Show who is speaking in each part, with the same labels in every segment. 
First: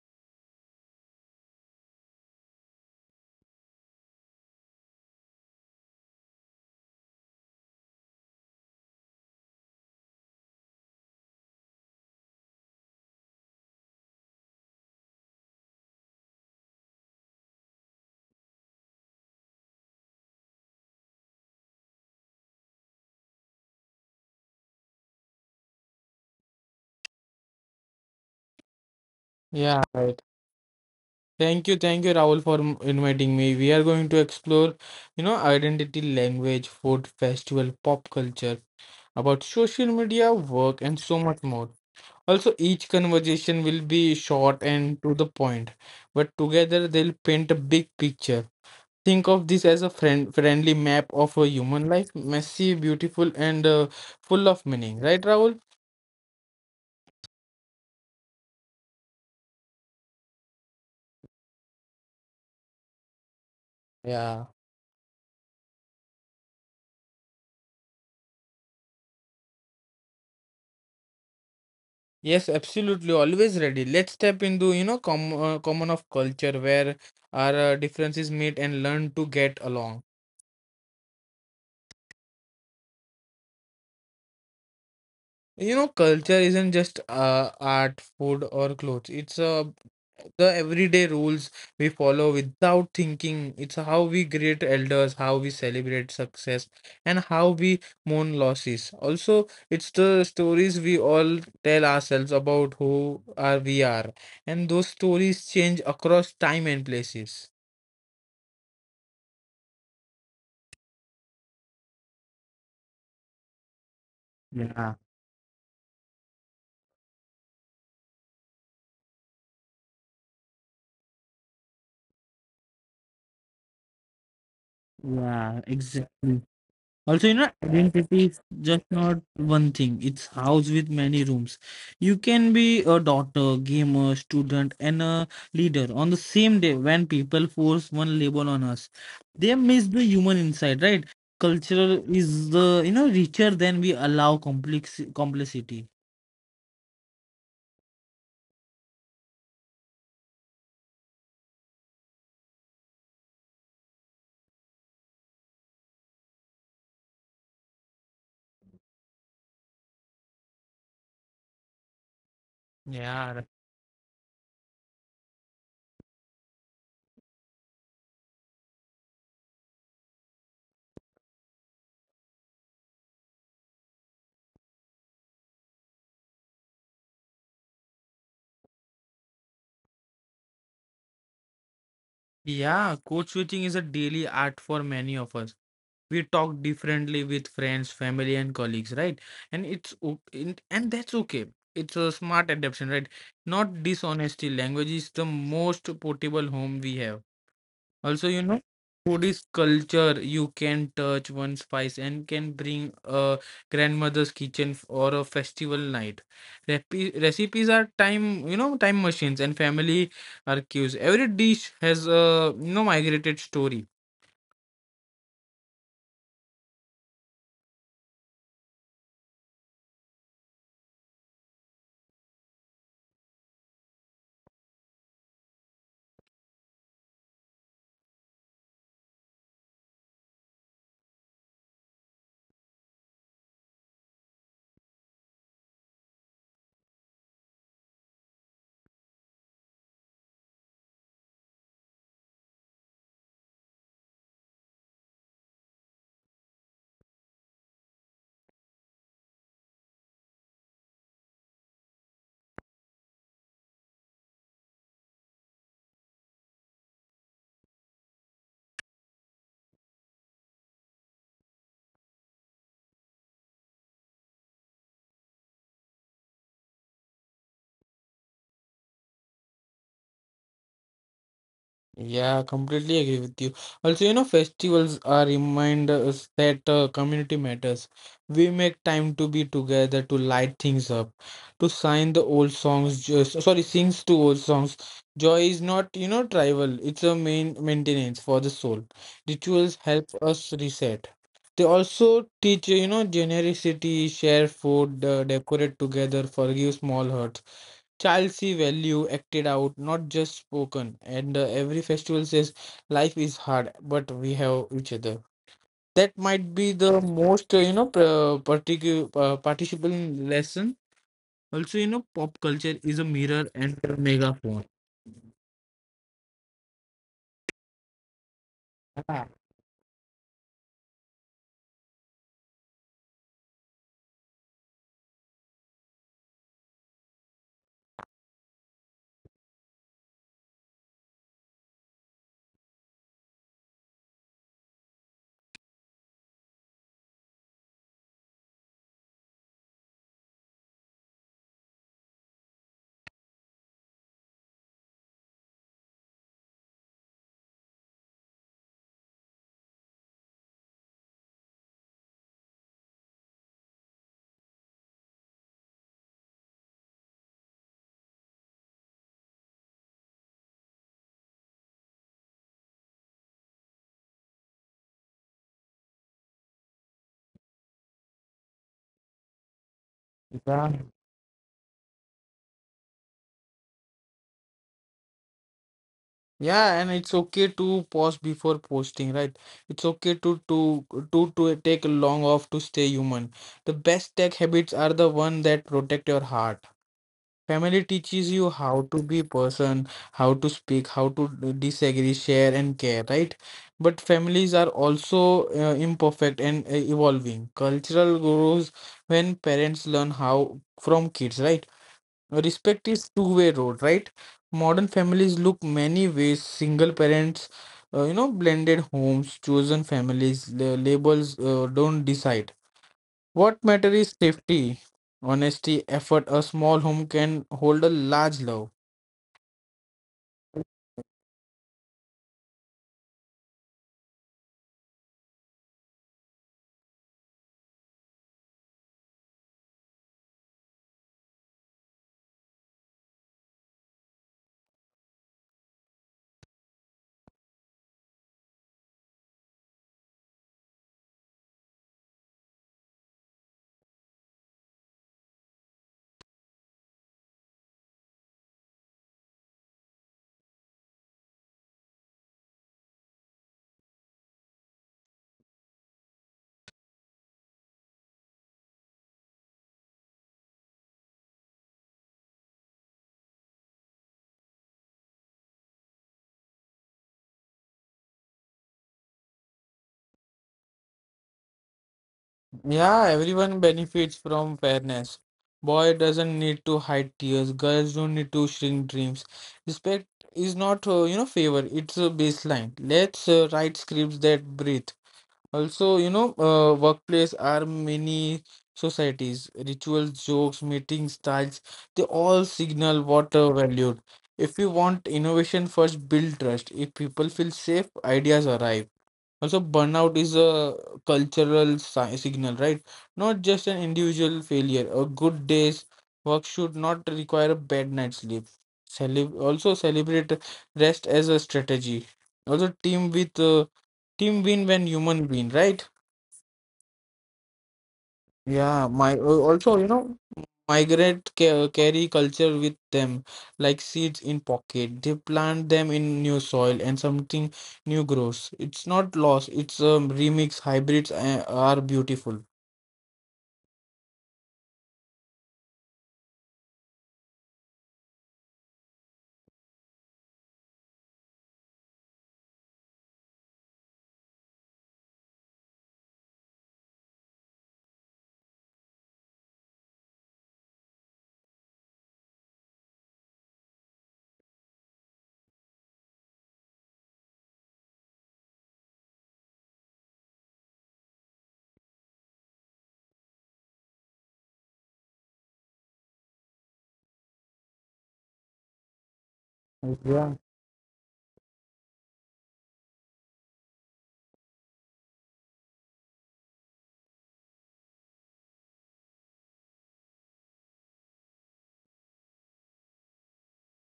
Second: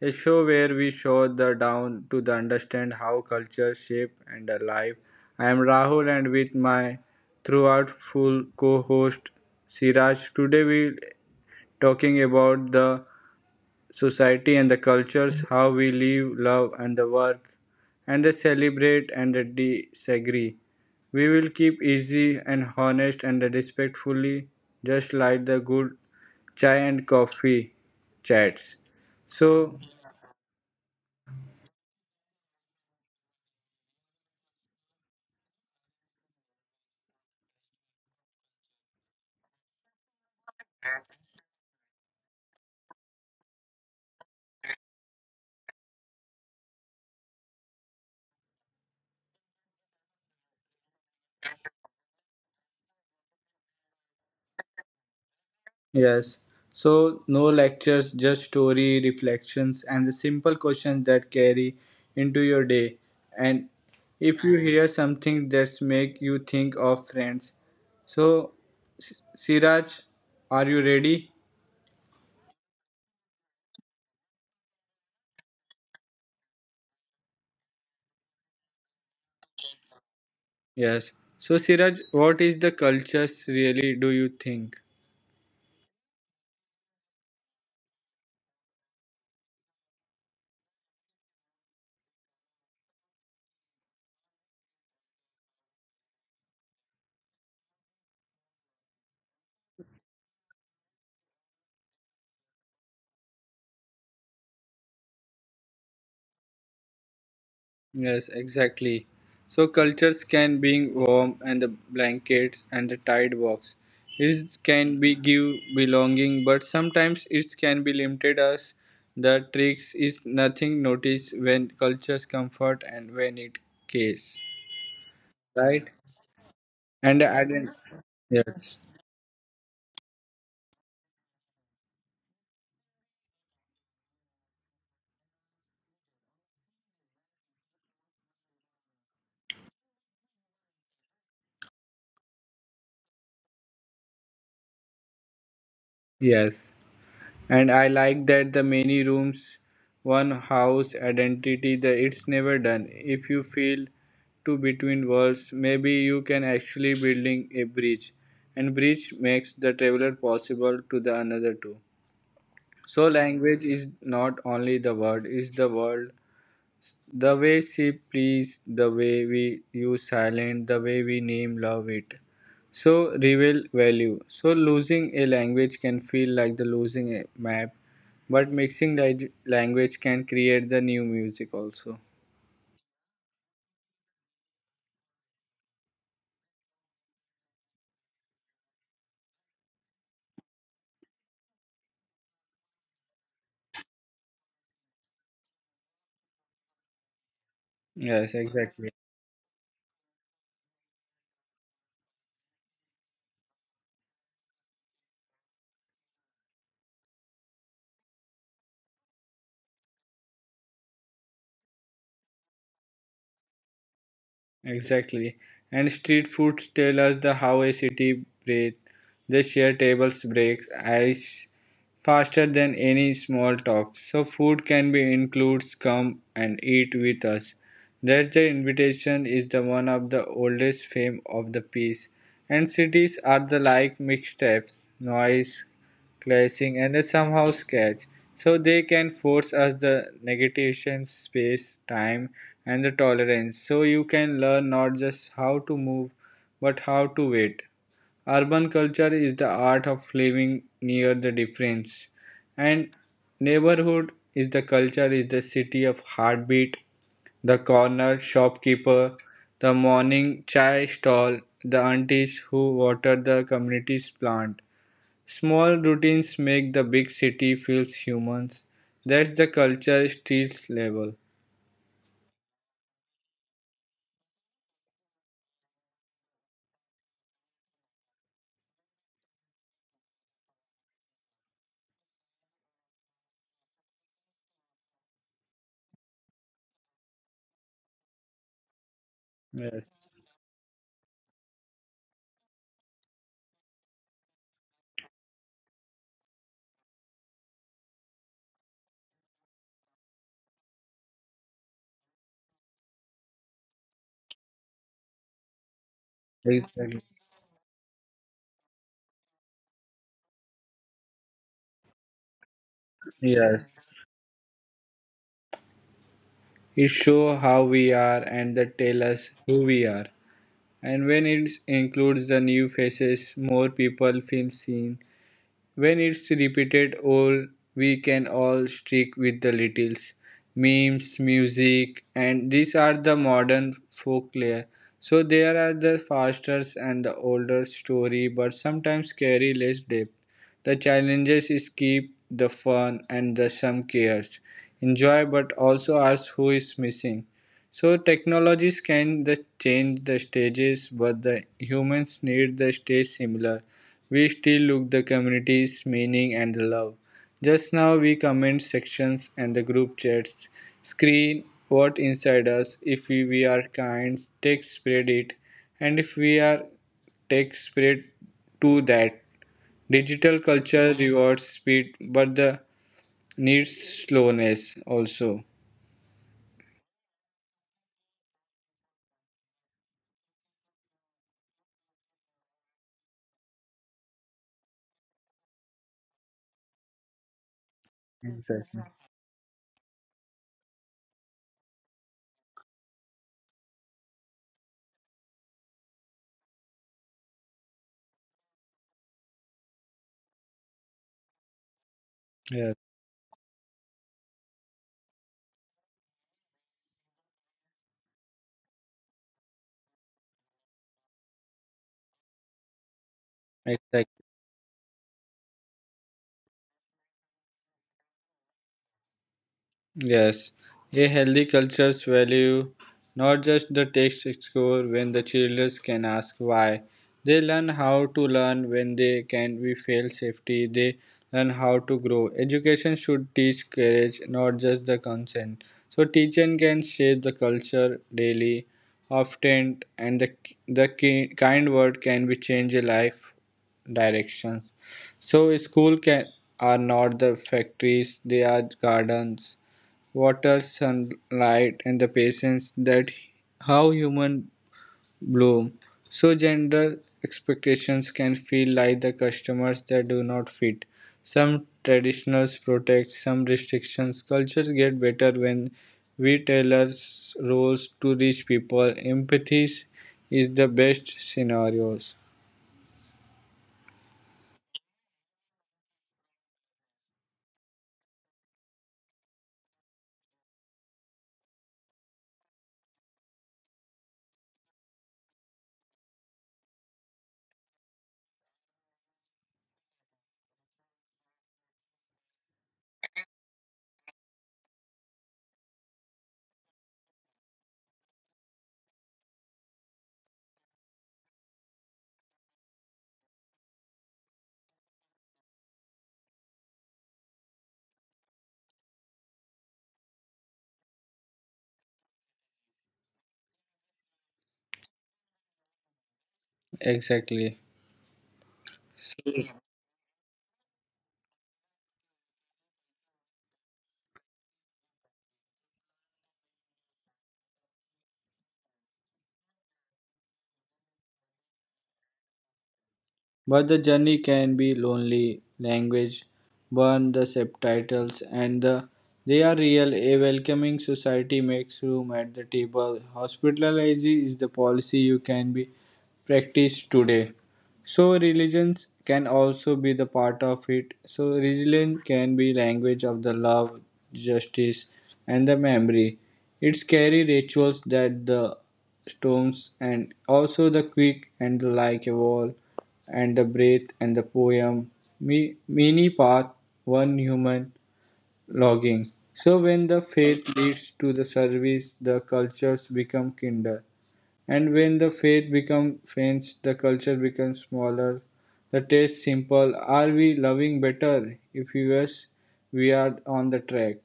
Speaker 1: a show where we show the down to the understand how culture shape and the life. I am Rahul and with my throughout full co-host Siraj. Today we talking about the society and the cultures, how we live, love and the work, and the celebrate and the disagree. We will keep easy and honest and respectfully, just like the good chai and coffee chats. So,
Speaker 2: Yeah, right. Thank you, Rahul, for inviting me. We are going to explore, you know, identity, language, food, festival, pop culture, about social media, work, and so much more. Also, each conversation will be short and to the point, but together they'll paint a big picture. Think of this as a friend friendly map of a human life, messy, beautiful, and full of meaning. Right, Rahul?
Speaker 1: yes, so no lectures, just story, reflections, and the simple questions that carry into your day. And if
Speaker 2: Yeah.
Speaker 1: you hear something that's make you think of friends, so Siraj, are you ready?
Speaker 2: Yes, absolutely. Always ready. Let's step into, you know, common of culture where our differences meet and learn to get along.
Speaker 1: Yes. So, Siraj, what is the cultures really? Do you think?
Speaker 2: You know, culture isn't just art, food, or clothes. It's the everyday rules we follow without thinking. It's how we greet elders, how we celebrate success, and how we mourn losses. Also, it's the stories we all tell ourselves about who are we are, and those stories change across time and places.
Speaker 1: Yes, exactly. So cultures can being warm and the blankets and the tide box. It
Speaker 2: Yeah,
Speaker 1: can be give belonging, but sometimes it can be limited as the tricks is nothing noticed when cultures comfort and when it case.
Speaker 2: yeah,
Speaker 1: Right?
Speaker 2: exactly.
Speaker 1: And
Speaker 2: Also,
Speaker 1: the
Speaker 2: you know,
Speaker 1: ident-
Speaker 2: identity is
Speaker 1: yes.
Speaker 2: just not one thing. It's house with many rooms. You can be a daughter, gamer, student, and a leader on the same day when people force one label on us. They miss the human inside, right? Cultural is the you know richer than we allow complex complicity.
Speaker 1: Yes. And I like that the many rooms, one house identity, the it's never done. If you feel to between worlds, maybe you can actually building a bridge. And bridge makes the traveler possible to the another too. So
Speaker 2: Yeah, r-
Speaker 1: language is not only the word, is the world the way she pleads, the way we use silent, the way we name love it. So reveal value. So losing a language can feel like the losing a map, but mixing the language can create the new music also.
Speaker 2: yeah, code switching is a daily art for many of us. We talk differently with friends family and colleagues, right? And that's okay. It's a smart adaptation, right? Not dishonesty. Language is the most portable home we have. Also,
Speaker 1: Yes,
Speaker 2: you know,
Speaker 1: exactly.
Speaker 2: food is culture. You can touch one spice and can bring a grandmother's kitchen or a festival night. Recipes are time, you know, time machines and family archives. Every dish has a, you know, migrated story.
Speaker 1: Exactly. And street foods tell us the how a city breathes. They share tables, breaks, ice faster than any small talk. So food can be includes come and eat with us. That's the invitation is the one of the oldest fame of the piece. And cities are the like mixtapes, noise, clashing and somehow sketch, so they can force us the negation space, time, and the tolerance, so you can learn not just how to move but how to wait. Urban culture is the art of living near the difference, and neighborhood is the culture, is the city of heartbeat, the corner shopkeeper, the morning chai stall, the aunties who water the community's plant. Small routines make the big city feels humans. That's the culture streets level.
Speaker 2: Yeah, completely agree with you. Also, you know, festivals are reminders that community matters. We make time to be together, to light things up, to sign the old songs, just sorry, sings to old songs. Joy is not, you know, tribal, it's a main maintenance for the soul.
Speaker 1: Yes,
Speaker 2: Rituals help us reset. They also teach, you know, generosity, share food, decorate together, forgive small hurts. Child's value acted out, not just spoken. And every festival says life is hard, but we have each other. That might be
Speaker 1: exactly.
Speaker 2: the most, you know, participable lesson. Also, you know, pop culture is a mirror
Speaker 1: Yes.
Speaker 2: and a megaphone.
Speaker 1: It show how we are and that tell us
Speaker 2: Yeah.
Speaker 1: who we are. And when it includes the new faces, more people feel seen. When it's repeated all we can all stick with the littles. Memes, music, and these are the modern folklore. So there are the faster and the older story, but sometimes carry less depth. The challenges is keep the fun and the some cares. Enjoy, but also ask who is missing. So technologies can the change the stages, but the humans need the stage similar. We still look the community's meaning and the love. Just now we comment sections and the group chats. Screen what inside us. If we are kind, take spread it. And if we are take spread to that. Digital
Speaker 2: Yeah.
Speaker 1: culture rewards speed but the needs slowness also.
Speaker 2: Yeah, and it's okay to pause before posting, right? It's okay to take a long off to stay human. The best tech habits are the one that protect your heart. Family teaches you
Speaker 1: Exactly.
Speaker 2: how to be person, how to speak, how to disagree, share, and care, right? But families are also imperfect and evolving. Cultural grows when parents learn how from kids, right?
Speaker 1: Yeah.
Speaker 2: Respect is two-way road, right? Modern families look many ways: single parents, you know, blended homes, chosen families. The labels don't decide. What matter is
Speaker 1: Exactly.
Speaker 2: safety, honesty, effort. A small home can hold a large love.
Speaker 1: Yes, a healthy cultures value not just the text score when the children can ask why. They learn how to learn when they can we fail safety. They learn how to grow. Education should teach courage, not just the consent. So teaching can shape the culture daily, often, and the kind word can be change a life directions. So school can are not the factories; they are gardens. Water, sunlight, and the patience that how humans bloom. So gender expectations can feel like the customers that do not fit. Some traditionals protect, some restrictions. Cultures get better when we tailor roles to reach people. Empathy is the best scenarios.
Speaker 2: Yeah, everyone benefits from fairness. Boy doesn't need to hide tears. Girls don't need to shrink dreams. Respect is not, you know, favor. It's a baseline. Let's write scripts that breathe. Also, you know, workplace are many societies, rituals, jokes, meeting styles, they all signal what are valued. If you want innovation first, build trust. If people feel safe, ideas arrive. Also, burnout is a cultural si signal, right? Not just an individual failure. A good day's work should not require a bad night's sleep. Celeb also celebrate rest as a strategy. Also, team win when human win, right?
Speaker 1: Exactly.
Speaker 2: Yeah, my also, you know, migrate ca carry culture with them like seeds in pocket. They plant them in new soil and something new grows. It's not lost, it's remix. Hybrids are beautiful.
Speaker 1: But the journey can be lonely. Language burn the subtitles, and they are real. A welcoming society makes room at the table. Hospitality is the policy you can be practiced today. So religions can also be the part of it. So religion can be language of the love, justice, and the memory. It's carry rituals that the storms and also the quick and the like evolve and the breath and the poem me, many path one human logging. So when the
Speaker 2: Yeah.
Speaker 1: faith leads to the service the cultures become kinder, and when the faith become faint the culture becomes smaller, the taste simple, are we loving better? If yes, we are on the track.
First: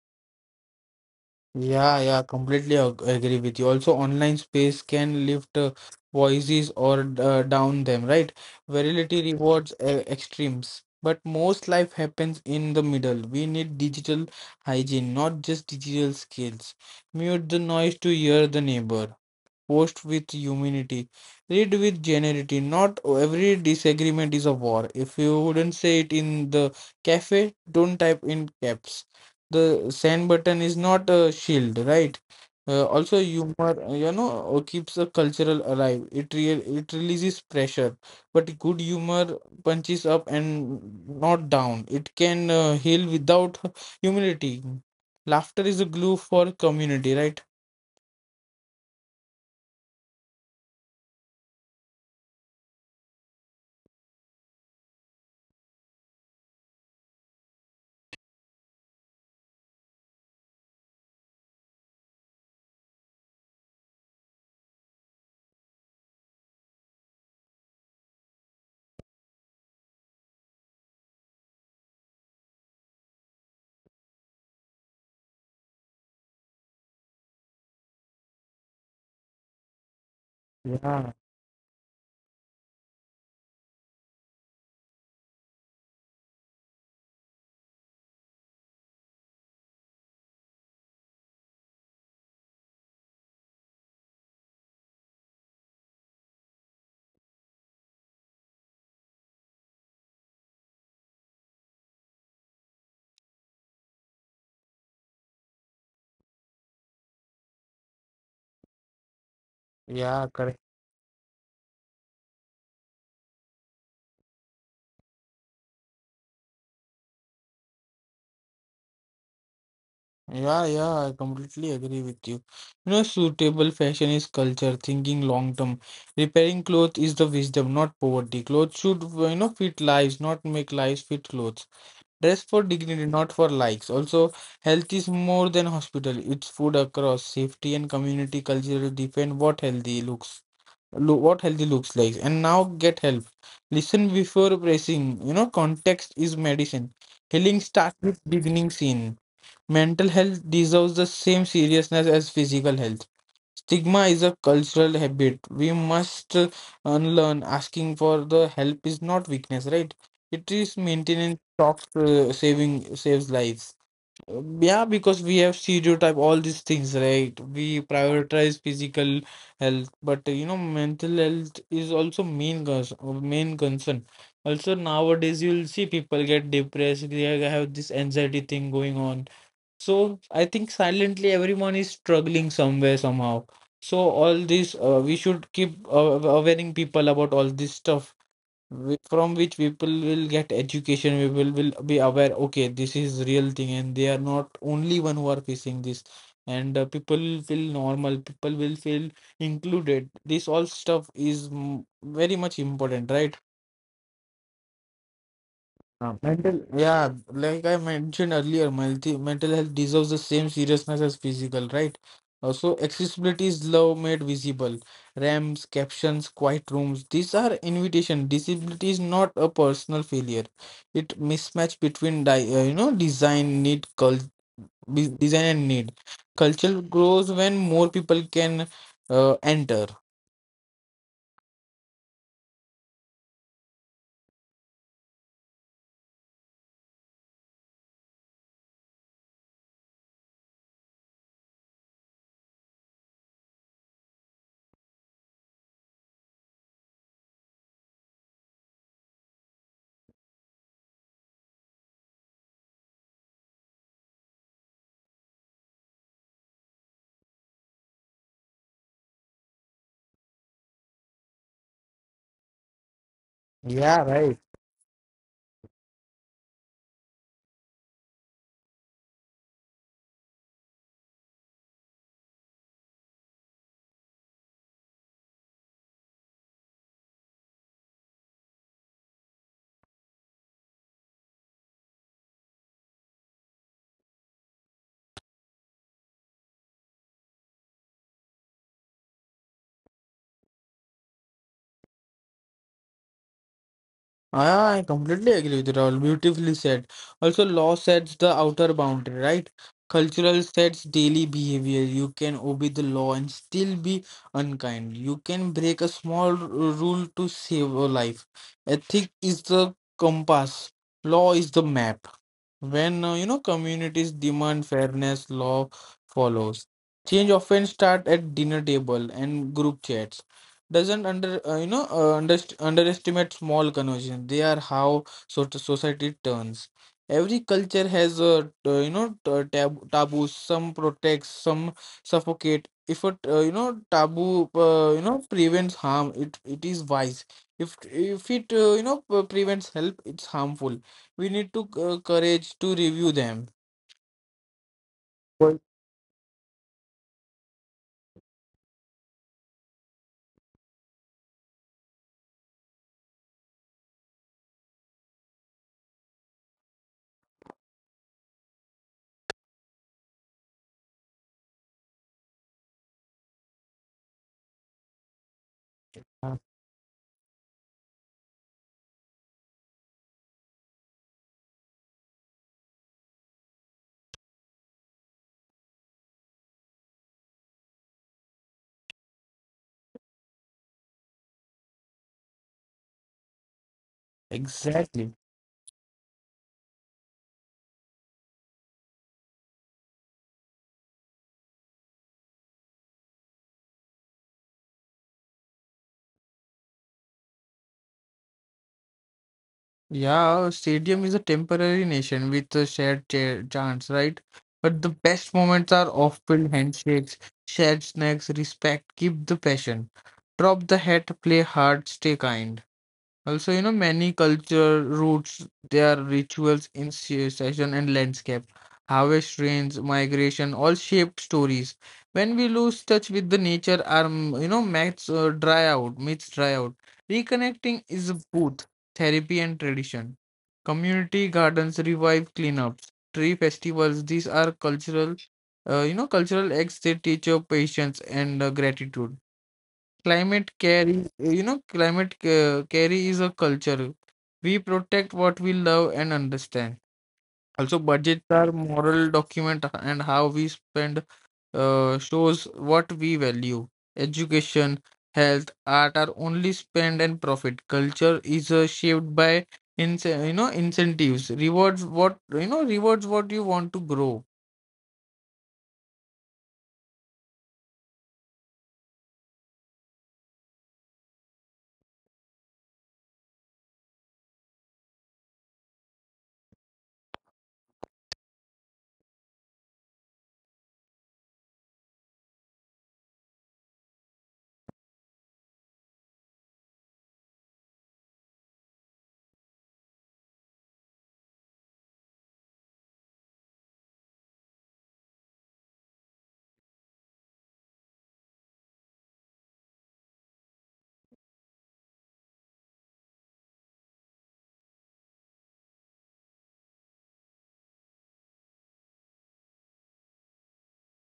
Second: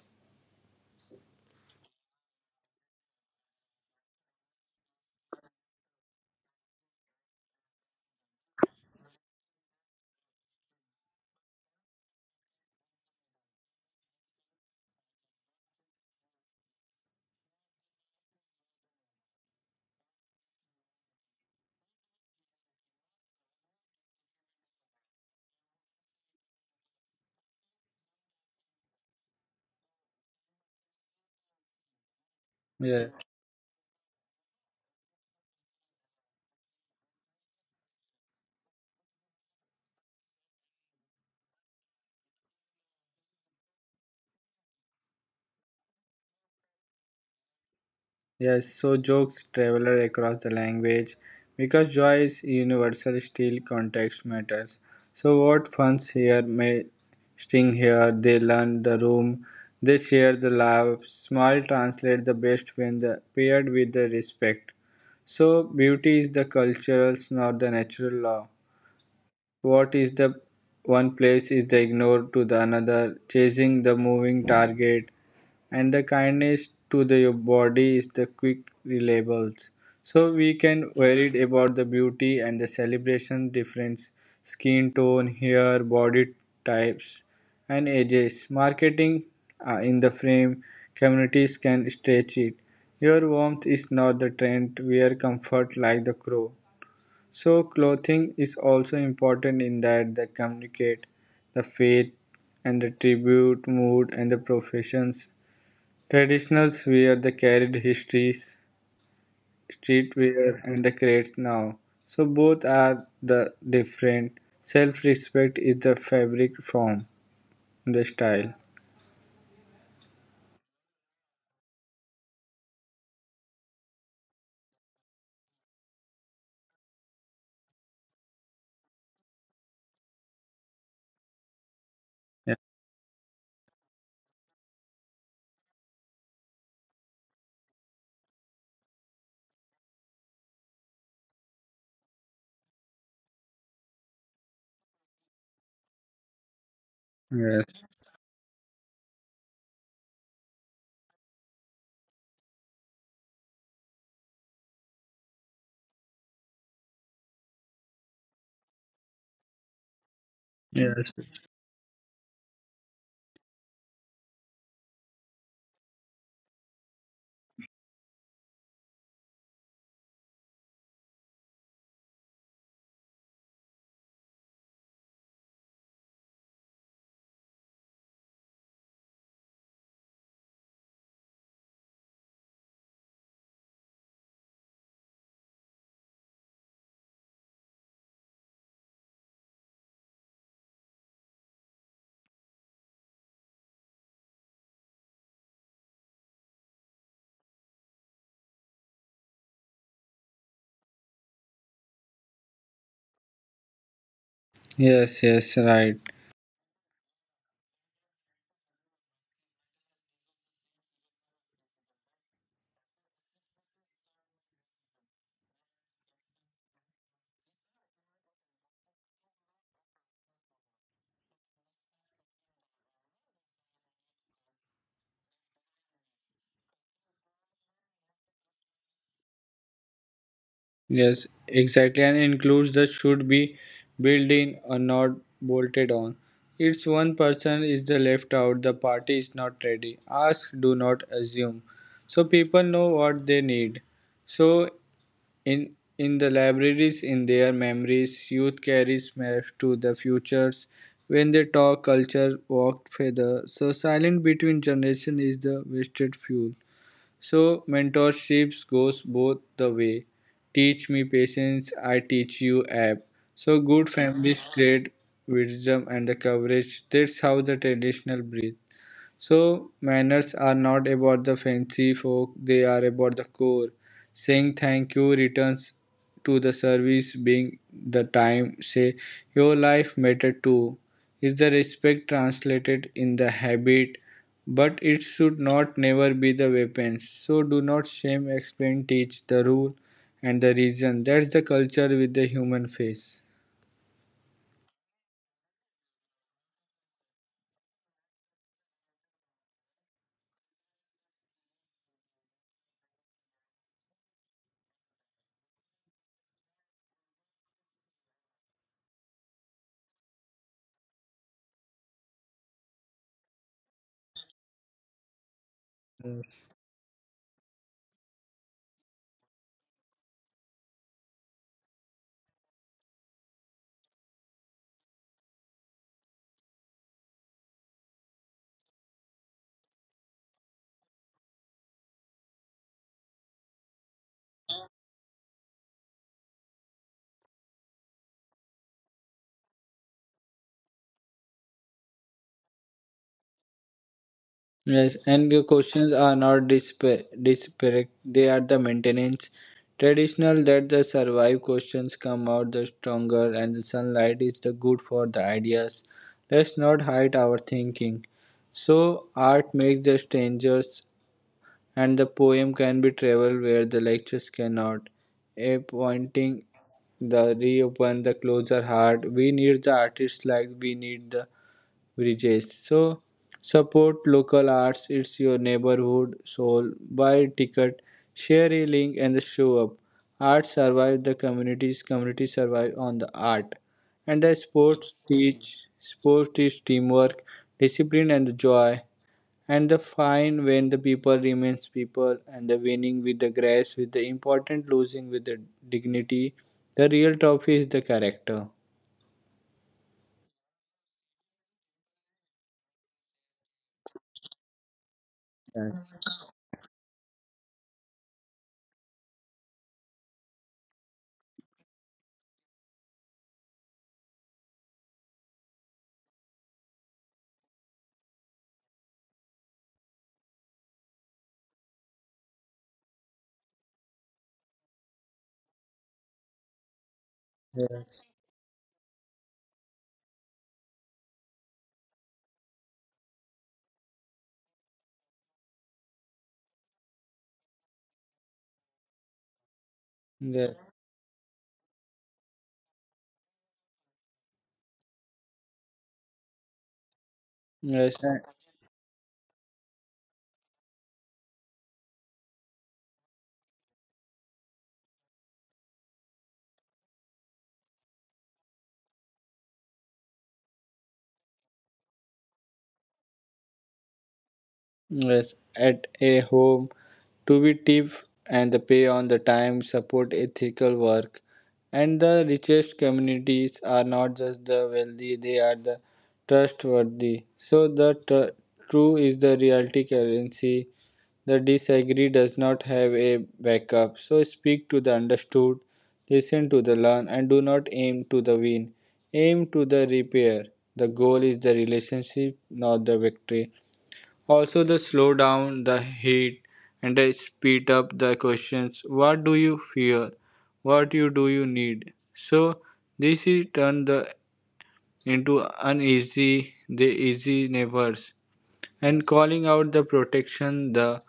Speaker 2: Yeah, yeah, completely ag agree with you. Also, online space can lift voices or down them, right? Virality rewards extremes, but most life happens in the middle. We need digital hygiene, not just digital skills. Mute the noise to hear the neighbor. Post with humanity. Read with generality. Not every disagreement is a war. If you wouldn't say it in the cafe, don't type in caps. The send button is not a shield, right?
Speaker 1: Yeah.
Speaker 2: Also, humor, you know, keeps a cultural alive. It real, it releases pressure, but good humor punches up and not down. It can heal without humility. Laughter is a glue for community, right?
Speaker 1: Yes, so jokes travel across the language because joy is universal, still context matters. So, what funs here may sting here, they learn the room, they share the love. Small translate the best when paired with the respect. So, beauty is the cultural, not the natural law. What is the one place is the ignored to the another, chasing the moving target and the kindness to the body is the quick reliables. So we can
Speaker 2: Yeah,
Speaker 1: worried about the beauty and the celebration difference, skin tone, hair, body types, and ages. Marketing in the frame, communities can stretch it. Your warmth is not the trend, wear comfort like the crow. So clothing is also important in that they communicate the faith and the tribute mood and the professions. Traditionals wear the carried histories,
Speaker 2: yeah, correct.
Speaker 1: streetwear, and the create now. So both are the different. Self-respect is the fabric form, the style.
Speaker 2: Yeah, yeah, I completely agree with you. You know, suitable fashion is culture, thinking long term. Repairing clothes is the wisdom, not poverty. Clothes should, you know, fit lives, not make lives fit clothes. Dress
Speaker 1: Yeah.
Speaker 2: for dignity, not for likes. Also, health is more than hospital. It's food across safety and community culture defend what healthy looks like. And now get help. Listen before pressing. You know, context is medicine. Healing
Speaker 1: Yes.
Speaker 2: starts with beginning scene. Mental health deserves the same seriousness as physical health. Stigma is a cultural habit. We must unlearn. Asking for the help is not weakness, right? It is
Speaker 1: Yes.
Speaker 2: maintenance stops saving saves lives. Yeah, because we have stereotype all these things, right? We prioritize physical health, but you know, mental health is also main concern. Also nowadays, you will see people get depressed. They have this anxiety thing going on, so I think silently everyone is struggling somewhere somehow. So all this we should keep awareing people about all this stuff, from which people will get education. People will be aware. Okay, this is real thing, and they are not only one who are facing this. And people will feel normal. People will feel included. This all stuff is very much important, right?
Speaker 1: Yes. Yes. Right.
Speaker 2: Like I mentioned earlier, mental health deserves the same seriousness as physical, right? Also, accessibility is love made visible. RAMs, captions, quiet rooms, these are invitation. Disability is not a personal failure. It mismatch between di you know design and need. Culture grows when more people can enter.
Speaker 1: Yes. Exactly. And includes the should be built in or not bolted on. It's one person is the left out. The party is not ready. Ask. Do not assume. So people know what they need. So In the libraries in their memories, youth carries maps to the futures. When they talk culture, walked feather. So silence between generation is the wasted fuel. So mentorships goes both the way. Teach me patience, I teach you app. So good
Speaker 2: Yeah, right.
Speaker 1: families create wisdom and the coverage. That's how the traditional breathe. So, manners are not about the fancy folk, they are about the core. Saying thank you returns to the service being the time. Say, your life mattered too. Is the respect translated in the habit? But it should not never be the weapons. So do not shame, explain, teach the rule and the reason. That's the culture with the human face.
Speaker 2: I completely agree with Rahul. Beautifully said. Also, law sets the outer boundary, right? Cultural sets daily behavior. You can obey the law and still be unkind. You can break a small rule to save a life. Ethic is the compass. Law is the map. When you know communities demand fairness, law follows. Change often start at dinner table and group chats. Doesn't under you know underst underestimate small conversations. They are how so society turns. Every culture has a, you know, taboos. Some protects, some suffocate. If a, you know, taboo, you know, prevents harm, it is wise. If it, you know, prevents help, it's harmful. We need to courage to review them.
Speaker 1: Yes, and the
Speaker 2: Well,
Speaker 1: questions are not disparate. They are the maintenance. Traditional that the survive questions come out the stronger and the sunlight is the good for the ideas. Let's not hide our thinking. So art makes the strangers and the poem can be traveled where the lectures cannot. A
Speaker 2: uh,
Speaker 1: pointing the reopen the closer heart. We need the artists like we need the Brijesh. So support local arts. It's your neighborhood soul. Buy a ticket, share a link, and show up. Art survive the communities. Communities survive on the art. And the sports
Speaker 2: Exactly.
Speaker 1: teach. Sports teach teamwork, discipline, and the joy. And the fine when the people remains people, and the winning with the grace, with the important losing with the dignity. The real trophy is the character.
Speaker 2: Yeah, stadium is a temporary nation with a shared chance, right? But the best moments are
Speaker 1: Yes.
Speaker 2: off-field handshakes, shared snacks, respect, keep the passion, drop the hat, play hard, stay kind. Also, you know, many culture roots their rituals in season and landscape, harvest rains, migration, all shaped stories. When we lose touch with the nature, our you know myths dry out. Reconnecting
Speaker 1: Yes.
Speaker 2: is both therapy and tradition. Community gardens revive cleanups, tree festivals. These are cultural, you know, cultural acts. They teach your patience and gratitude. Climate
Speaker 1: Yes.
Speaker 2: care is, you know, care is a culture. We protect what we love and understand. Also,
Speaker 1: Yes.
Speaker 2: budgets are moral document and how we spend shows what we value. Education, health, art are only spend and profit. Culture is shaped by ince- you know incentives, rewards what you want to grow.
Speaker 1: Yes, at a home, to be tip and the pay on the time, support ethical work. And the richest communities are not just the wealthy, they are the trustworthy. So true is the reality currency. The disagree does not have a backup. So speak to the understood, listen to the learn, and do not aim to the win. Aim to the repair. The goal is the relationship, not the victory. Also, the slow down the heat and the speed up the questions. What do you fear? What you do you need? So this is turn the into uneasy the easy neighbors. And calling out the protection, the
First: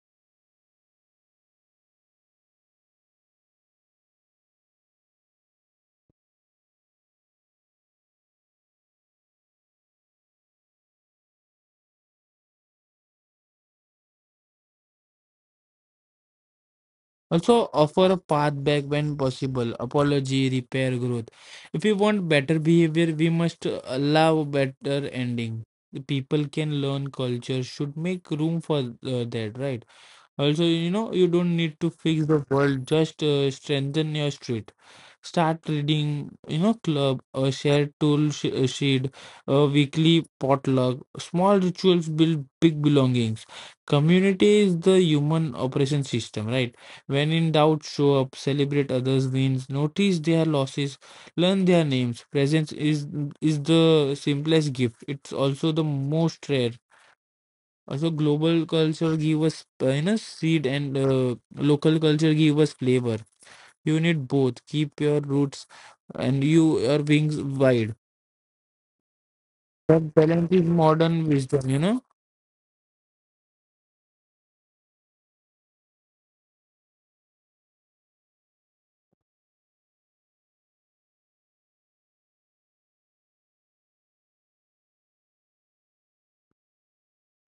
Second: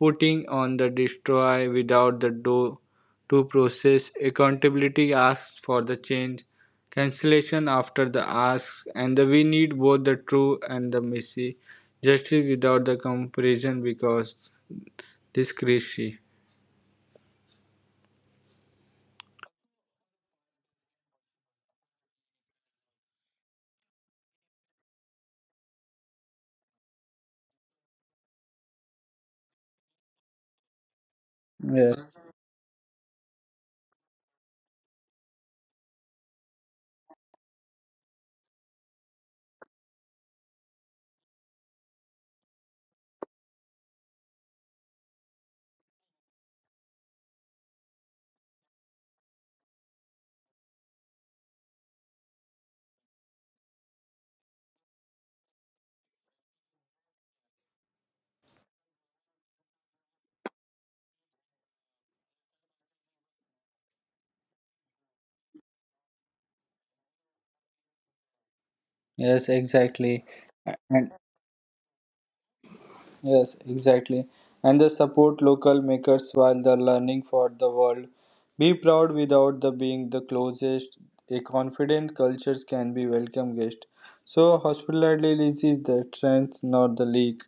Speaker 1: putting on the destroy without the do to process, accountability asks for the change, cancellation after the ask, and the we need both the true and the messy, justice without the comparison because this crazy.
Speaker 2: Also, offer a path back when possible, apology, repair, growth. If we want better behavior, we must allow better ending. The people can learn culture, should make room for that, right? Also, you know, you don't need to
Speaker 1: Yes,
Speaker 2: fix the world, just strengthen your street. Start reading, you know, club, a shared sheet, a weekly potluck. Small rituals build big belongings. Community is the human operation system, right? When in doubt, show up, celebrate others wins, notice their losses, learn their names. Presence is the simplest gift. It's also the most rare. Also, global culture give us you know seed and local culture give us flavor. You need both. Keep your roots and your wings wide.
Speaker 1: yes,
Speaker 2: That
Speaker 1: exactly.
Speaker 2: balance is
Speaker 1: And.
Speaker 2: modern wisdom, you know.
Speaker 1: Yes, exactly. And they support local makers while they're learning for the world. Be proud without the being the closest. A confident cultures can be welcome guest. So hospitality is the strength, not the leak.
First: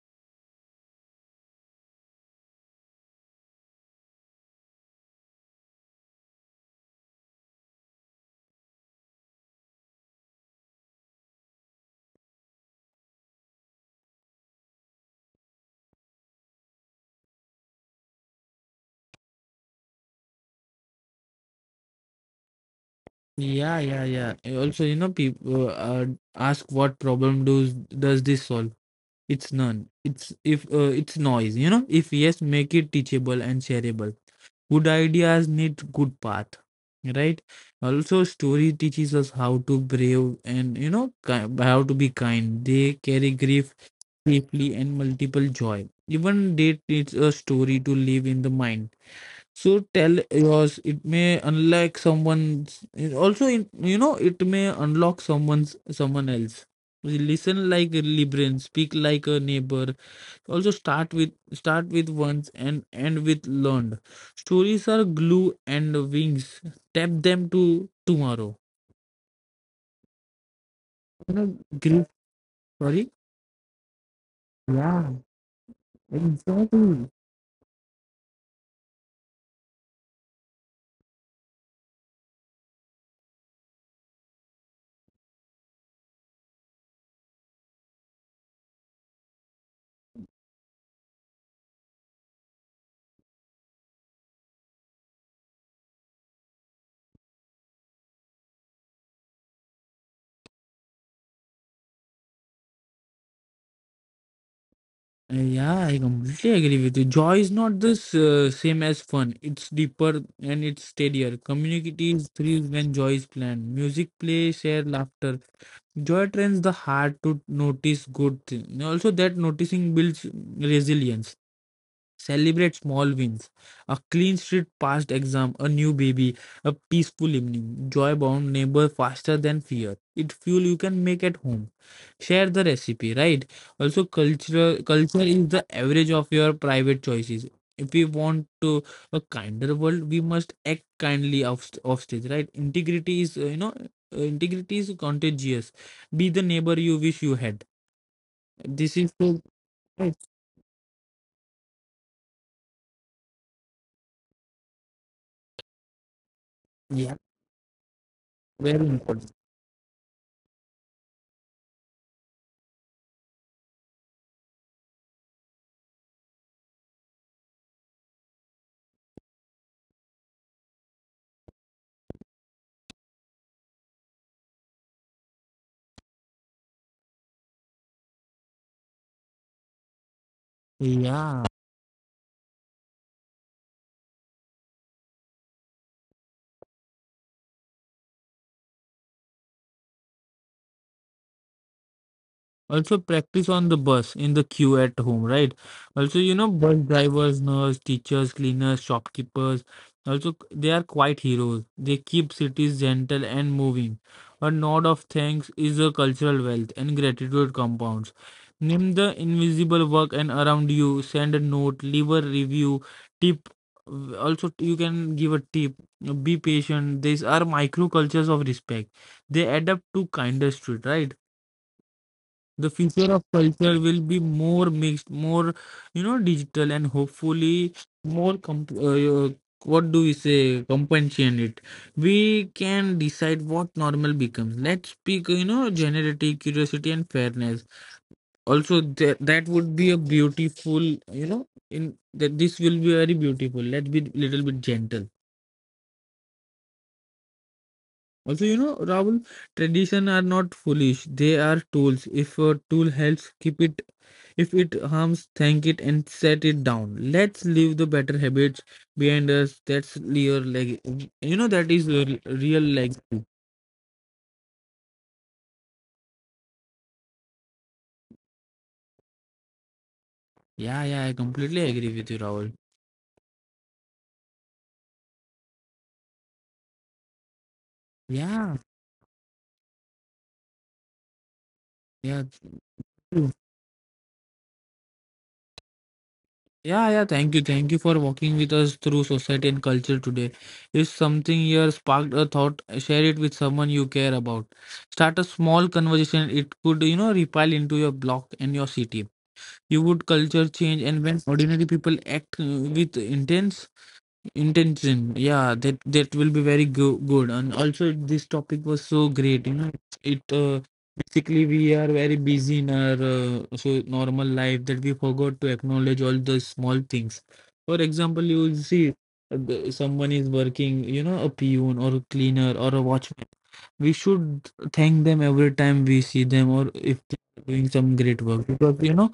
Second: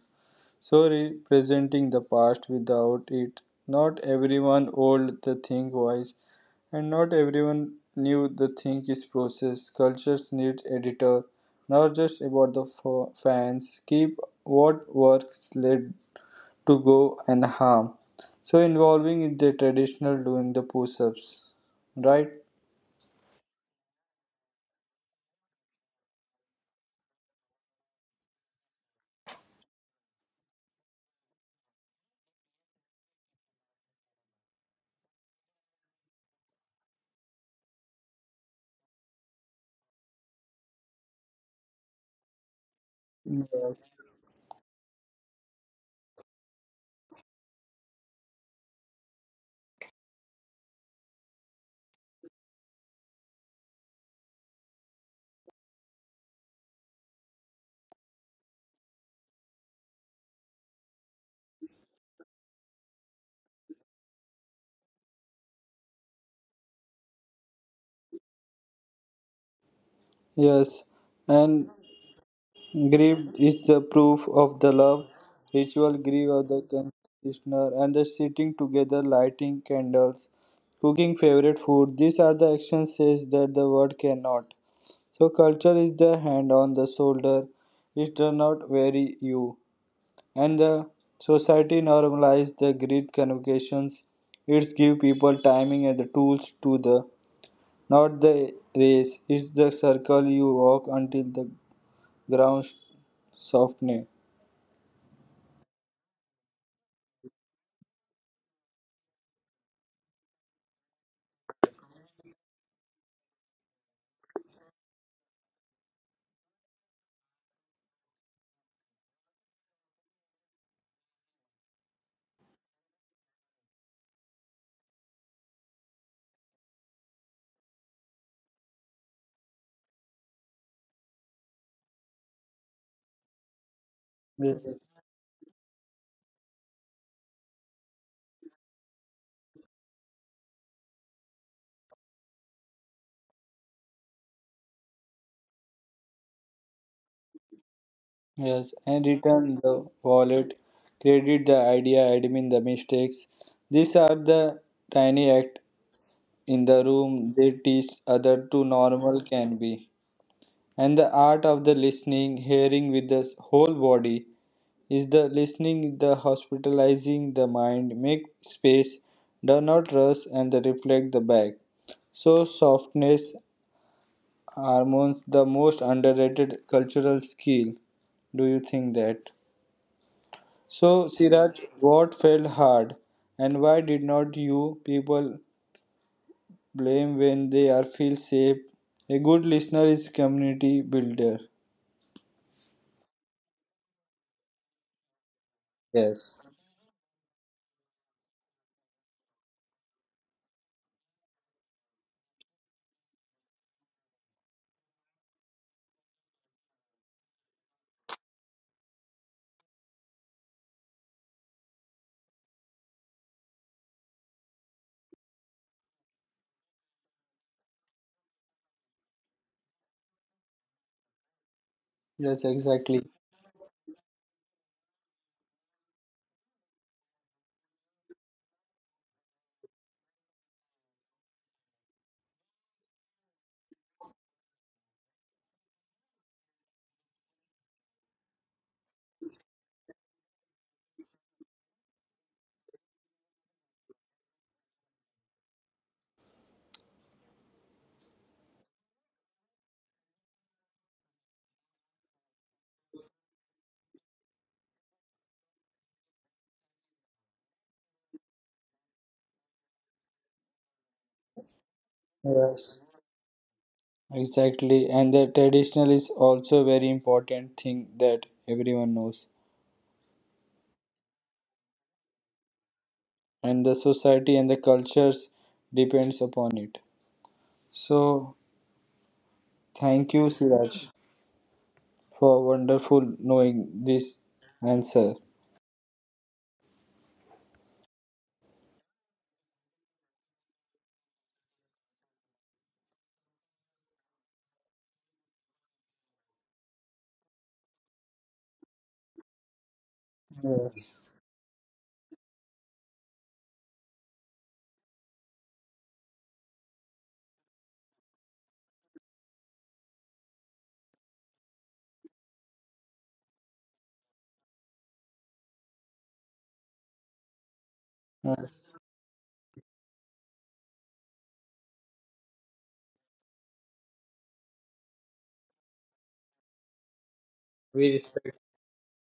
Speaker 1: So representing the past without it. Not everyone old the thing wise, and not everyone knew the thing is process. Cultures need editor, not just about the fans. Keep what works. Let to go and harm. So involving is the traditional doing the push-ups, right?
Speaker 2: Yeah, yeah, yeah. And also, you know, people, ask what problem does this solve? It's none. It's if it's noise, you know. If yes, make it teachable and shareable. Good ideas need good path, right? Also, story teaches us how to brave and how to be kind. They carry grief
Speaker 1: Yes.
Speaker 2: safely and multiple joy. Even date needs a story to live in the mind. So tell yours. It may unlock someone's. It Also, in- you know, it may unlock someone's someone else. Listen like a Libran, speak like a neighbor. Also start with once and end with learned. Stories are glue and wings. Tap them to tomorrow.
Speaker 1: Yes, and
Speaker 2: Grief. Sorry.
Speaker 1: grief is the proof of the love,
Speaker 2: Yeah,
Speaker 1: ritual grief of the
Speaker 2: exactly.
Speaker 1: practitioner, and the sitting together, lighting candles, cooking favorite food. These are the actions says that the word cannot. So culture is the hand on the shoulder. It does not weary you. And the society normalized the grid communications, it's give people timing and the tools to the not the race, it's the circle you walk until the ground softens.
Speaker 2: Yeah, I completely agree with you. Joy is not this same as fun. It's deeper and it's steadier. Communities thrives when joy is planned. Music, play, share, laughter. Joy trains the heart to notice good things. Also, that noticing builds resilience. Celebrate small wins. A clean street past exam, a new baby, a peaceful evening. Joy bound neighbor faster than fear. It fuel you can make at home. Share the recipe, right? Also
Speaker 1: Yes.
Speaker 2: cultural culture is the average of your private choices. If we want to a kinder world, we must act kindly offstage, right? Integrity is contagious. Be the neighbor you wish you had.
Speaker 1: Yes,
Speaker 2: This
Speaker 1: and
Speaker 2: is so
Speaker 1: return the
Speaker 2: right.
Speaker 1: wallet, credit the idea, admin the mistakes. These are the tiny act in the
Speaker 2: Yeah,
Speaker 1: room they teach other to
Speaker 2: very
Speaker 1: normal
Speaker 2: important.
Speaker 1: can be. And the art of the listening, hearing with the whole body, is the listening, the hospitalizing the mind, make space, do not rush and the reflect the back. So softness hormones the most underrated cultural skill. Do you think that? So
Speaker 2: Yeah.
Speaker 1: Siraj, what felt hard and why did not you people blame when they are feel safe? A good listener is community builder.
Speaker 2: Also, practice on the bus in the queue at home, right? Also, you
Speaker 1: Yes.
Speaker 2: know, bus drivers, nurse, teachers, cleaners, shopkeepers, they are quite heroes. They keep cities gentle and moving. A nod of thanks is a cultural wealth and gratitude compounds. Name the invisible work and around you, send a note, leave a review, tip. Also, you can give a tip. Be patient. These are micro cultures of respect. They adapt to kinder street, right?
Speaker 1: Yes,
Speaker 2: The
Speaker 1: exactly.
Speaker 2: future of culture will be more mixed, more, you know, digital, and hopefully more what do we say, compassionate. We can decide what normal becomes. Let's speak, you know, generosity, curiosity, and fairness. Also that would be a beautiful, you know, in that, this will be very beautiful. Let's be little bit gentle. Also, you know, Rahul, tradition are not foolish. They are tools. If a tool helps, keep it. If it harms, thank it and set it down. Let's leave the better habits behind us. That's your leg. You know, that is your real
Speaker 1: Yes.
Speaker 2: legacy.
Speaker 1: Exactly, and the traditional is also very important thing that everyone knows,
Speaker 2: Yeah, yeah, I completely agree with you, Rahul.
Speaker 1: and the society and the cultures depends upon it. So
Speaker 2: Yeah,
Speaker 1: thank you, Siraj,
Speaker 2: yeah.
Speaker 1: for wonderful knowing this answer.
Speaker 2: Yeah, yeah, thank you. Thank you for walking with us through society and culture today. If something here sparked a thought, share it with someone you care about. Start a small conversation. It could, you know, repel into your block and your city. You would culture change,
Speaker 1: Yes,
Speaker 2: and when ordinary people act with intense intention. Yeah, that will be very go good. And also this topic was so great, you know. It Basically, we are very busy in our so normal life that we forgot to acknowledge all the small things. For example, you will
Speaker 1: uh,
Speaker 2: see, someone is working, you know, a peon or a cleaner or a watchman. We should thank them every time we see them, or if they are doing some
Speaker 1: we
Speaker 2: great work,
Speaker 1: respect
Speaker 2: because, you know,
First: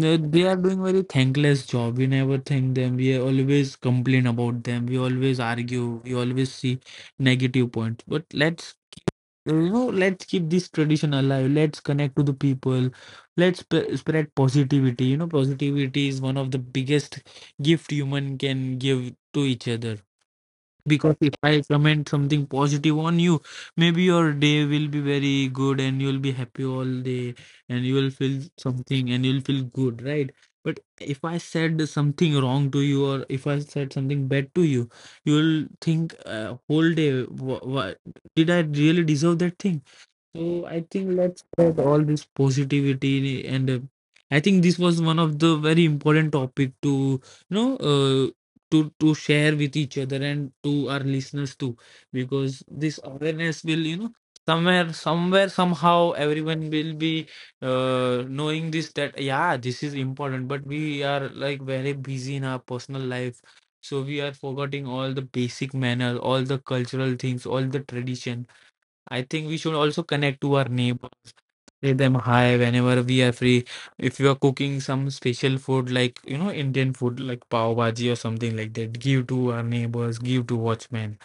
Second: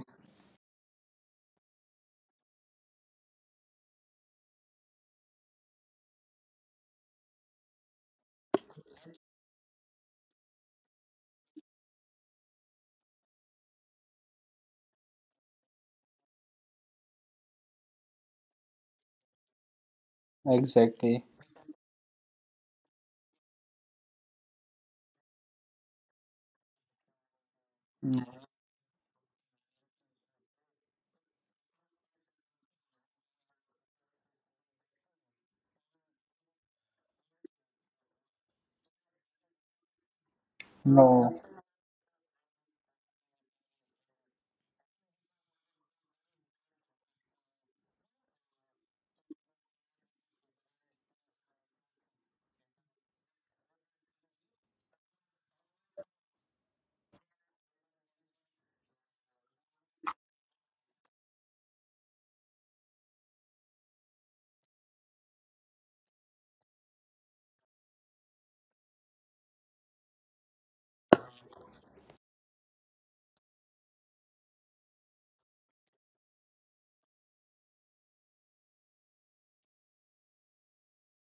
Speaker 2: they are doing very thankless job. We never thank them. We always complain about them. We always argue. We always see negative points. But let's keep this tradition alive. Let's connect to the people. Let's sp spread positivity. You know, positivity is one of the biggest gift human can give to each other, because
Speaker 1: exactly.
Speaker 2: if I comment something positive on you, maybe your day will be very good and you'll be happy all day, and you will
Speaker 1: Mm.
Speaker 2: feel something and you'll feel good, right? But if I said something wrong to you, or if I said something bad to you, you'll think whole day, wha wha- did I really deserve that thing? So I think
Speaker 1: No,
Speaker 2: let's spread all this positivity, and I think this was one of the very important topic to, you know, to share with each other and to our listeners too, because this awareness will, you know, somewhere somehow everyone will be, knowing this, that yeah, this is important, but we are like very busy in our personal life, so we are forgetting all the basic manners, all the cultural things, all the tradition. I think we should also connect to our neighbors, say them hi whenever we are free. If you are cooking some special food, like, you know, Indian food like pav bhaji or something like that, give to our neighbors, give to watchmen.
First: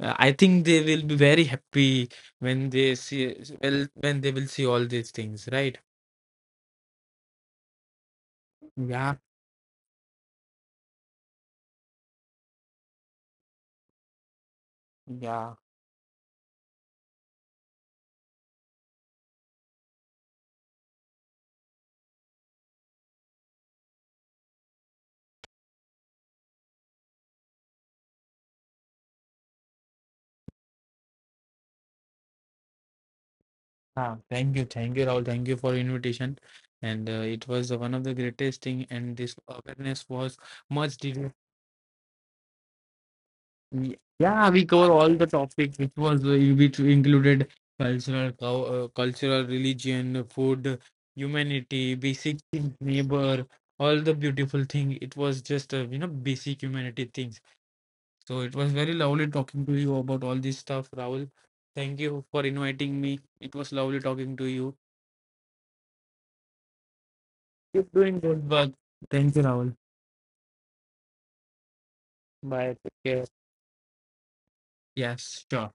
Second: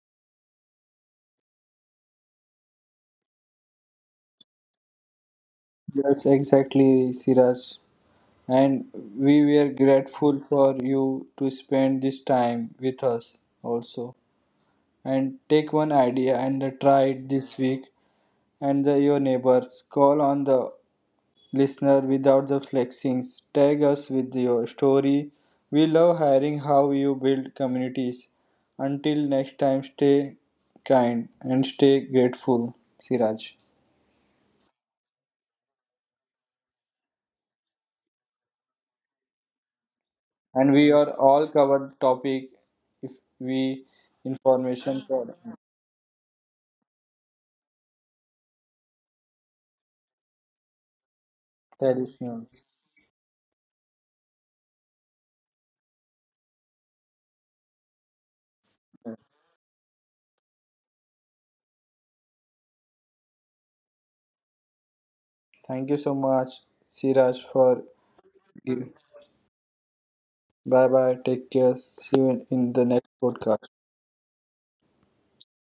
Speaker 2: I think they will be very happy when they see, well, when they will see all these things, right?
Speaker 1: yes, exactly, Siraj, and
Speaker 2: Yeah,
Speaker 1: we were grateful for you to spend this time with us also and
Speaker 2: yeah.
Speaker 1: take one idea and try it this week and your neighbors. Call on the listener without the flexings. Tag us with your story. We love hearing how you build communities. Until next time, stay kind and stay grateful, Siraj.
Speaker 2: Ah, thank you, Rahul. Thank you for invitation. And it was one of the greatest thing, and this awareness was
Speaker 1: And we
Speaker 2: much
Speaker 1: are
Speaker 2: needed.
Speaker 1: all covered topic if we
Speaker 2: Yeah, we cover
Speaker 1: information
Speaker 2: all the
Speaker 1: for
Speaker 2: topics, which was which included cultural, cultural, religion, food,
Speaker 1: the
Speaker 2: humanity, basic
Speaker 1: listeners.
Speaker 2: things, neighbor, all the beautiful thing. It was just you know, basic humanity things. So it was very lovely talking to you about all this stuff, Rahul. Thank you for inviting me. It was lovely talking to you.
Speaker 1: Thank you so much, Siraj, for
Speaker 2: Keep doing good work. Thank you, Rahul.
Speaker 1: bye bye. Take care. See you in
Speaker 2: Bye.
Speaker 1: the
Speaker 2: Take
Speaker 1: next
Speaker 2: care.
Speaker 1: podcast.
Speaker 2: Yes, sure.